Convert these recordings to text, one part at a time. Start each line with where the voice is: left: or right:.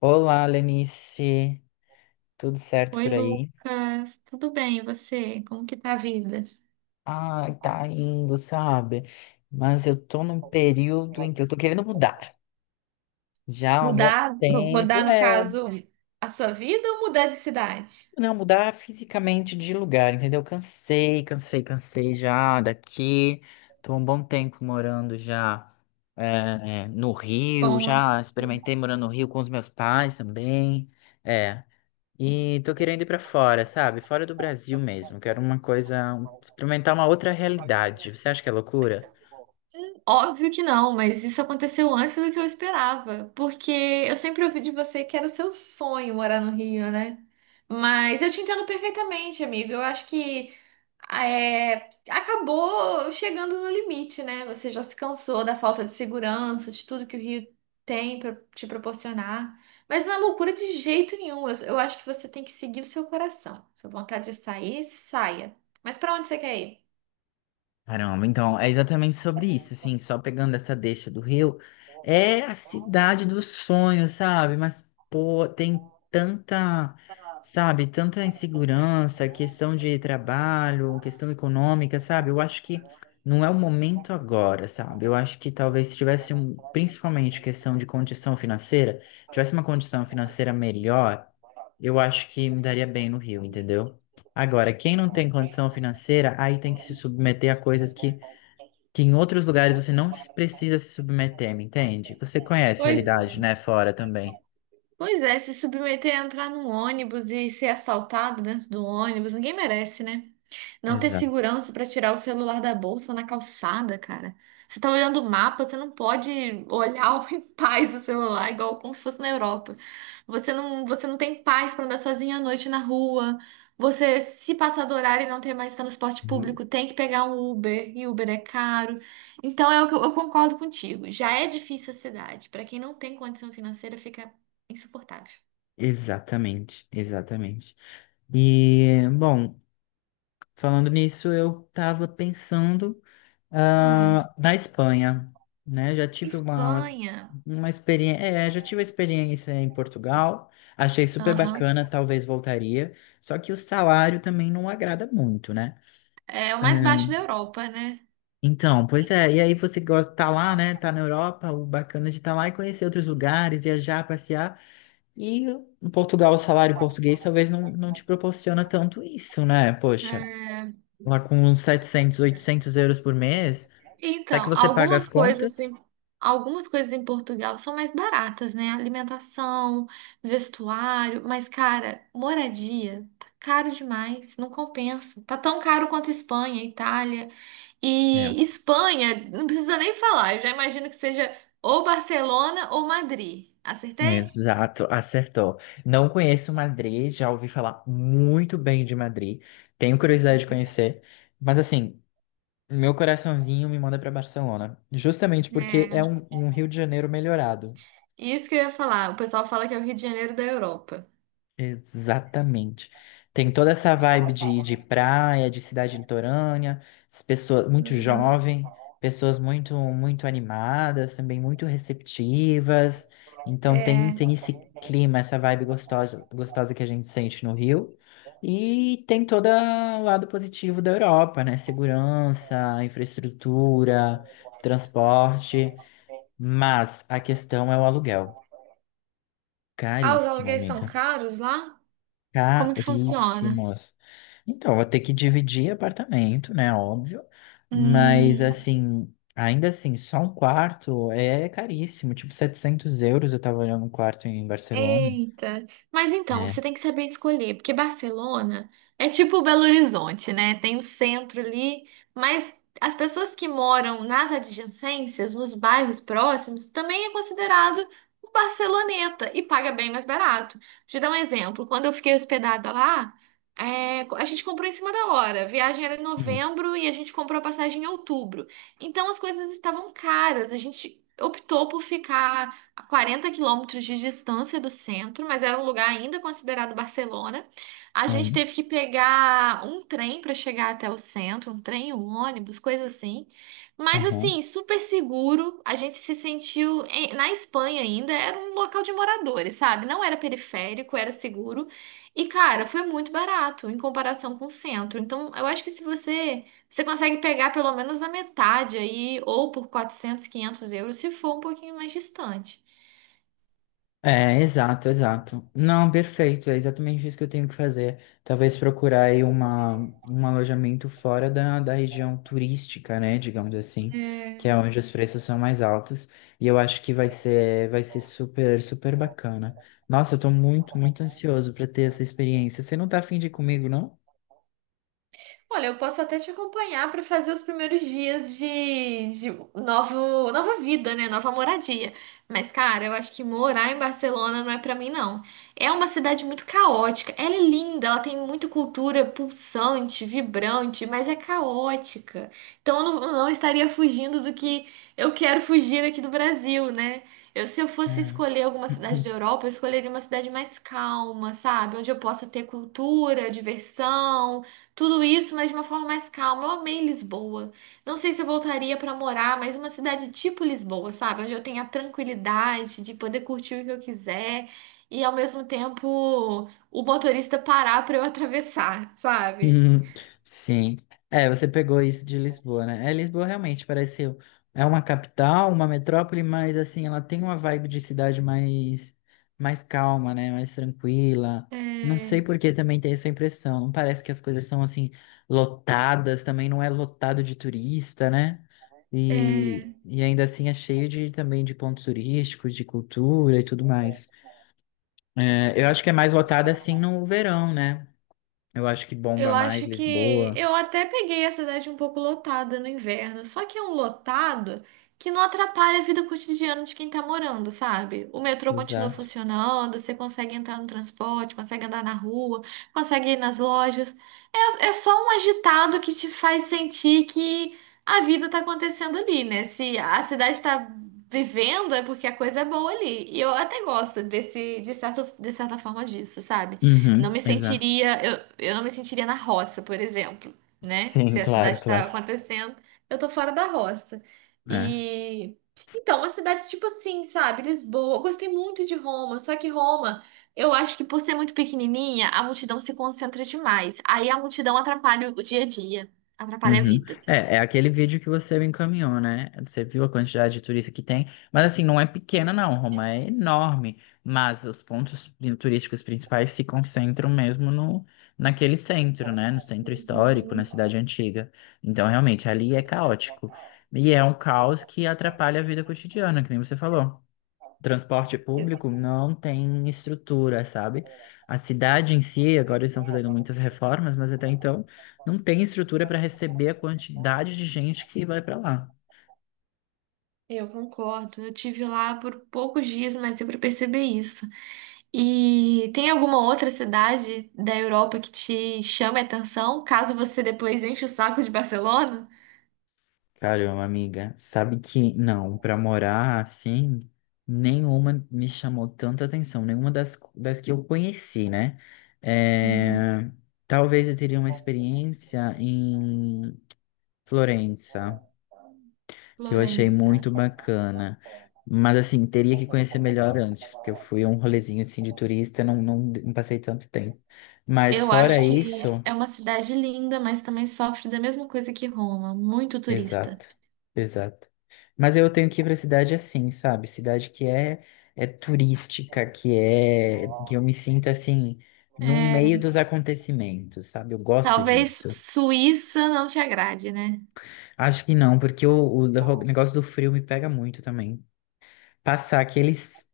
left: Olá, Lenice. Tudo certo
right: Oi,
left: por aí?
right: Lucas. Tudo bem, e você? Como que tá a vida?
left: Ah, tá indo, sabe? Mas eu tô num período em que eu tô querendo mudar. Já há um bom
right: Mudar, mudar
left: tempo,
right: no
left: é,
right: caso, a sua vida ou mudar de cidade?
left: não mudar fisicamente de lugar, entendeu? Cansei já daqui. Tô há um bom tempo morando já no Rio,
right: Com a
left: já
right: sua-
left: experimentei morando no Rio com os meus pais também. É. E tô querendo ir pra fora, sabe? Fora do Brasil mesmo. Quero uma coisa, experimentar uma outra realidade. Você acha que é loucura?
right: Óbvio que não, mas isso aconteceu antes do que eu esperava, porque eu sempre ouvi de você que era o seu sonho morar no Rio, né? Mas eu te entendo perfeitamente, amigo. Eu acho que é, acabou chegando no limite, né? Você já se cansou da falta de segurança, de tudo que o Rio tem para te proporcionar. Mas não é loucura de jeito nenhum. Eu acho que você tem que seguir o seu coração. Sua vontade de sair, saia. Mas para onde você quer ir?
left: Caramba, então é exatamente sobre isso, assim, só pegando essa deixa do Rio, é a cidade dos sonhos, sabe? Mas, pô, tem tanta, sabe, tanta insegurança, questão de trabalho, questão econômica, sabe? Eu acho que não é o momento agora, sabe? Eu acho que talvez se tivesse, principalmente questão de condição financeira, tivesse uma condição financeira melhor, eu acho que me daria bem no Rio, entendeu? Agora, quem não tem condição financeira, aí tem que se submeter a coisas que em outros lugares você não precisa se submeter, me entende? Você conhece a
right: Pois
left: realidade,
right: é.
left: né? Fora também.
right: Pois é, se submeter a entrar num ônibus e ser assaltado dentro do ônibus, ninguém merece, né? Não ter
left: Exato.
right: segurança pra tirar o celular da bolsa na calçada, cara. Você tá olhando o mapa, você não pode olhar em paz o celular, igual como se fosse na Europa. Você não tem paz pra andar sozinha à noite na rua. Você, se passar do horário e não ter mais transporte público, tem que pegar um Uber, e Uber é caro. Então, é o que eu concordo contigo. Já é difícil a cidade. Pra quem não tem condição financeira, fica insuportável.
left: Exatamente, exatamente. E, bom, falando nisso, eu estava pensando,
right: Hum.
left: ah, na Espanha, né? Já tive
right: Espanha.
left: uma experiência, é, já tive a experiência em Portugal, achei super
right: Aham.
left: bacana, talvez voltaria, só que o salário também não agrada muito, né?
right: É o
left: É.
right: mais baixo da Europa, né?
left: Então, pois é, e aí você gosta de tá lá, né? Tá na Europa, o bacana de estar lá e conhecer outros lugares, viajar, passear. E em Portugal, o salário português talvez não te proporciona tanto isso, né? Poxa,
right: É,
left: lá com uns 700, 800 euros por mês, até que
right: então,
left: você paga as contas.
right: algumas coisas em Portugal são mais baratas, né? Alimentação, vestuário, mas, cara, moradia tá caro demais, não compensa. Tá tão caro quanto Espanha, Itália.
left: É.
right: E Espanha, não precisa nem falar, eu já imagino que seja ou Barcelona ou Madrid. Acertei?
left: Exato, acertou. Não conheço Madrid, já ouvi falar muito bem de Madrid, tenho curiosidade de conhecer, mas assim, meu coraçãozinho me manda para Barcelona, justamente porque
right: É.
left: é um Rio de Janeiro melhorado.
right: Isso que eu ia falar. O pessoal fala que é o Rio de Janeiro da Europa.
left: Exatamente. Tem toda essa vibe de praia, de cidade litorânea, as pessoas muito
right: Uhum.
left: jovem, pessoas muito muito animadas, também muito receptivas. Então tem
right: É.
left: tem esse clima, essa vibe gostosa gostosa que a gente sente no Rio. E tem todo o lado positivo da Europa, né? Segurança, infraestrutura, transporte. Mas a questão é o aluguel.
right: Ah, os
left: Caríssimo,
right: aluguéis são
left: amiga.
right: caros lá? Como que funciona?
left: Caríssimos. Então, vou ter que dividir apartamento, né? Óbvio. Mas,
right: Hum.
left: assim, ainda assim, só um quarto é caríssimo. Tipo, 700 euros eu tava olhando um quarto em Barcelona.
right: Eita! Mas então, você
left: É.
right: tem que saber escolher, porque Barcelona é tipo Belo Horizonte, né? Tem o centro ali, mas as pessoas que moram nas adjacências, nos bairros próximos, também é considerado um barceloneta e paga bem mais barato. Deixa eu dar um exemplo. Quando eu fiquei hospedada lá, é, a gente comprou em cima da hora. A viagem era em
left: Hum,
right: novembro e a gente comprou a passagem em outubro. Então as coisas estavam caras. A gente optou por ficar a 40 quilômetros de distância do centro, mas era um lugar ainda considerado Barcelona. A gente
left: hum,
right: teve que pegar um trem para chegar até o centro, um trem, um ônibus, coisa assim. Mas
left: aham.
right: assim, super seguro. A gente se sentiu na Espanha ainda, era um local de moradores, sabe? Não era periférico, era seguro. E cara, foi muito barato em comparação com o centro. Então, eu acho que se você consegue pegar pelo menos a metade aí, ou por 400, 500 euros, se for um pouquinho mais distante.
left: É, exato, exato. Não, perfeito, é exatamente isso que eu tenho que fazer. Talvez procurar aí uma, um alojamento fora da região turística, né, digamos assim, que é
right: É.
left: onde os preços são mais altos, e eu acho que vai ser super, super bacana. Nossa, eu tô muito, muito ansioso para ter essa experiência. Você não tá afim de ir comigo, não?
right: Olha, eu posso até te acompanhar para fazer os primeiros dias de novo, nova vida, né? Nova moradia. Mas, cara, eu acho que morar em Barcelona não é para mim, não. É uma cidade muito caótica. Ela é linda, ela tem muita cultura pulsante, vibrante, mas é caótica. Então, eu não estaria fugindo do que eu quero fugir aqui do Brasil, né? Eu, se eu fosse
left: É.
right: escolher alguma cidade da Europa, eu escolheria uma cidade mais calma, sabe? Onde eu possa ter cultura, diversão. Tudo isso, mas de uma forma mais calma. Eu amei Lisboa. Não sei se eu voltaria pra morar, mas uma cidade tipo Lisboa, sabe? Onde eu tenho a tranquilidade de poder curtir o que eu quiser e ao mesmo tempo o motorista parar pra eu atravessar, sabe?
left: Uhum, sim. É, você pegou isso de Lisboa, né? É, Lisboa realmente parece é uma capital, uma metrópole, mas assim, ela tem uma vibe de cidade mais calma, né? Mais tranquila. Não sei
right: É,
left: por que também tem essa impressão. Não parece que as coisas são assim lotadas, também não é lotado de turista, né?
right: é.
left: E ainda assim é cheio de também de pontos turísticos, de cultura e tudo mais. É, eu acho que é mais lotada assim no verão, né? Eu acho que
right: Eu
left: bomba mais
right: acho que
left: Lisboa.
right: eu até peguei a cidade um pouco lotada no inverno, só que é um lotado que não atrapalha a vida cotidiana de quem tá morando, sabe? O metrô continua
left: Exato.
right: funcionando, você consegue entrar no transporte, consegue andar na rua, consegue ir nas lojas. É, é só um agitado que te faz sentir que a vida tá acontecendo ali, né? Se a cidade tá vivendo, é porque a coisa é boa ali. E eu até gosto desse, de certa forma disso, sabe? Não
left: Uhum,
right: me
left: exato.
right: sentiria, eu não me sentiria na roça, por exemplo, né?
left: Sim,
right: Se a cidade
left: claro,
right: está
left: claro.
right: acontecendo, eu tô fora da roça.
left: É.
right: E então, uma cidade tipo assim, sabe? Lisboa, eu gostei muito de Roma, só que Roma, eu acho que por ser muito pequenininha, a multidão se concentra demais. Aí a multidão atrapalha o dia a dia, atrapalha a
left: Uhum.
right: vida.
left: É, é aquele vídeo que você me encaminhou, né? Você viu a quantidade de turista que tem, mas assim, não é pequena não, Roma é enorme, mas os pontos turísticos principais se concentram mesmo naquele centro, né? No centro histórico, na
right: Uhum.
left: cidade antiga. Então, realmente, ali é caótico. E é um caos que atrapalha a vida cotidiana, que nem você falou. Transporte público não tem estrutura, sabe? A cidade em si, agora eles estão fazendo muitas reformas, mas até então não tem estrutura para receber a quantidade de gente que vai para lá.
right: Eu concordo. Eu tive lá por poucos dias, mas deu pra perceber isso. E tem alguma outra cidade da Europa que te chame a atenção, caso você depois enche o saco de Barcelona?
left: Caramba, amiga, sabe que não, para morar assim, nenhuma me chamou tanta atenção, nenhuma das que eu conheci, né?
right: Uhum.
left: É, talvez eu teria uma experiência em Florença, que eu achei
right: Florença.
left: muito bacana. Mas assim, teria que conhecer melhor antes, porque eu fui a um rolezinho assim de turista, não passei tanto tempo. Mas
right: Eu
left: fora
right: acho que
left: isso,
right: é uma cidade linda, mas também sofre da mesma coisa que Roma, muito turista.
left: exato, exato. Mas eu tenho que ir para cidade assim, sabe? Cidade que é é turística, que é que eu me sinta assim no
right: É,
left: meio dos acontecimentos, sabe? Eu gosto
right: talvez
left: disso.
right: Suíça não te agrade, né?
left: Acho que não, porque o negócio do frio me pega muito também. Passar aqueles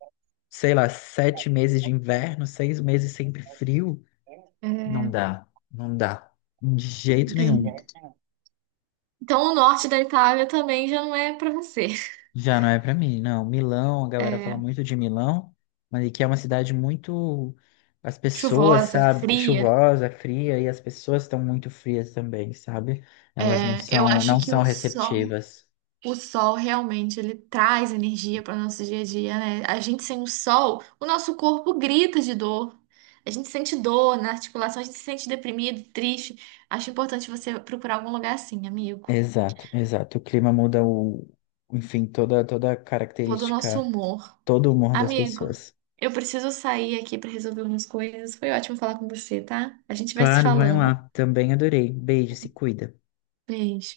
left: sei lá, 7 meses de inverno, 6 meses sempre frio,
right: É,
left: não dá, de jeito
right: bem.
left: nenhum.
right: Então o norte da Itália também já não é pra você.
left: Já não é pra mim, não. Milão, a galera fala
right: É,
left: muito de Milão, mas que é uma cidade muito, as pessoas,
right: chuvosa,
left: sabe,
right: fria.
left: chuvosa, fria, e as pessoas estão muito frias também, sabe? Elas
right: É, eu acho
left: não
right: que
left: são
right: o sol.
left: receptivas.
right: O sol realmente ele traz energia para o nosso dia a dia, né? A gente sem o sol, o nosso corpo grita de dor. A gente sente dor na articulação, a gente se sente deprimido, triste. Acho importante você procurar algum lugar assim, amigo.
left: Exato, exato. O clima muda o, enfim, toda a
right: Todo do nosso
left: característica,
right: humor.
left: todo o humor das
right: Amigo,
left: pessoas.
right: eu preciso sair aqui para resolver umas coisas. Foi ótimo falar com você, tá? A gente vai se
left: Claro, vai
right: falando.
left: lá. Também adorei. Beijo, se cuida.
right: Beijo.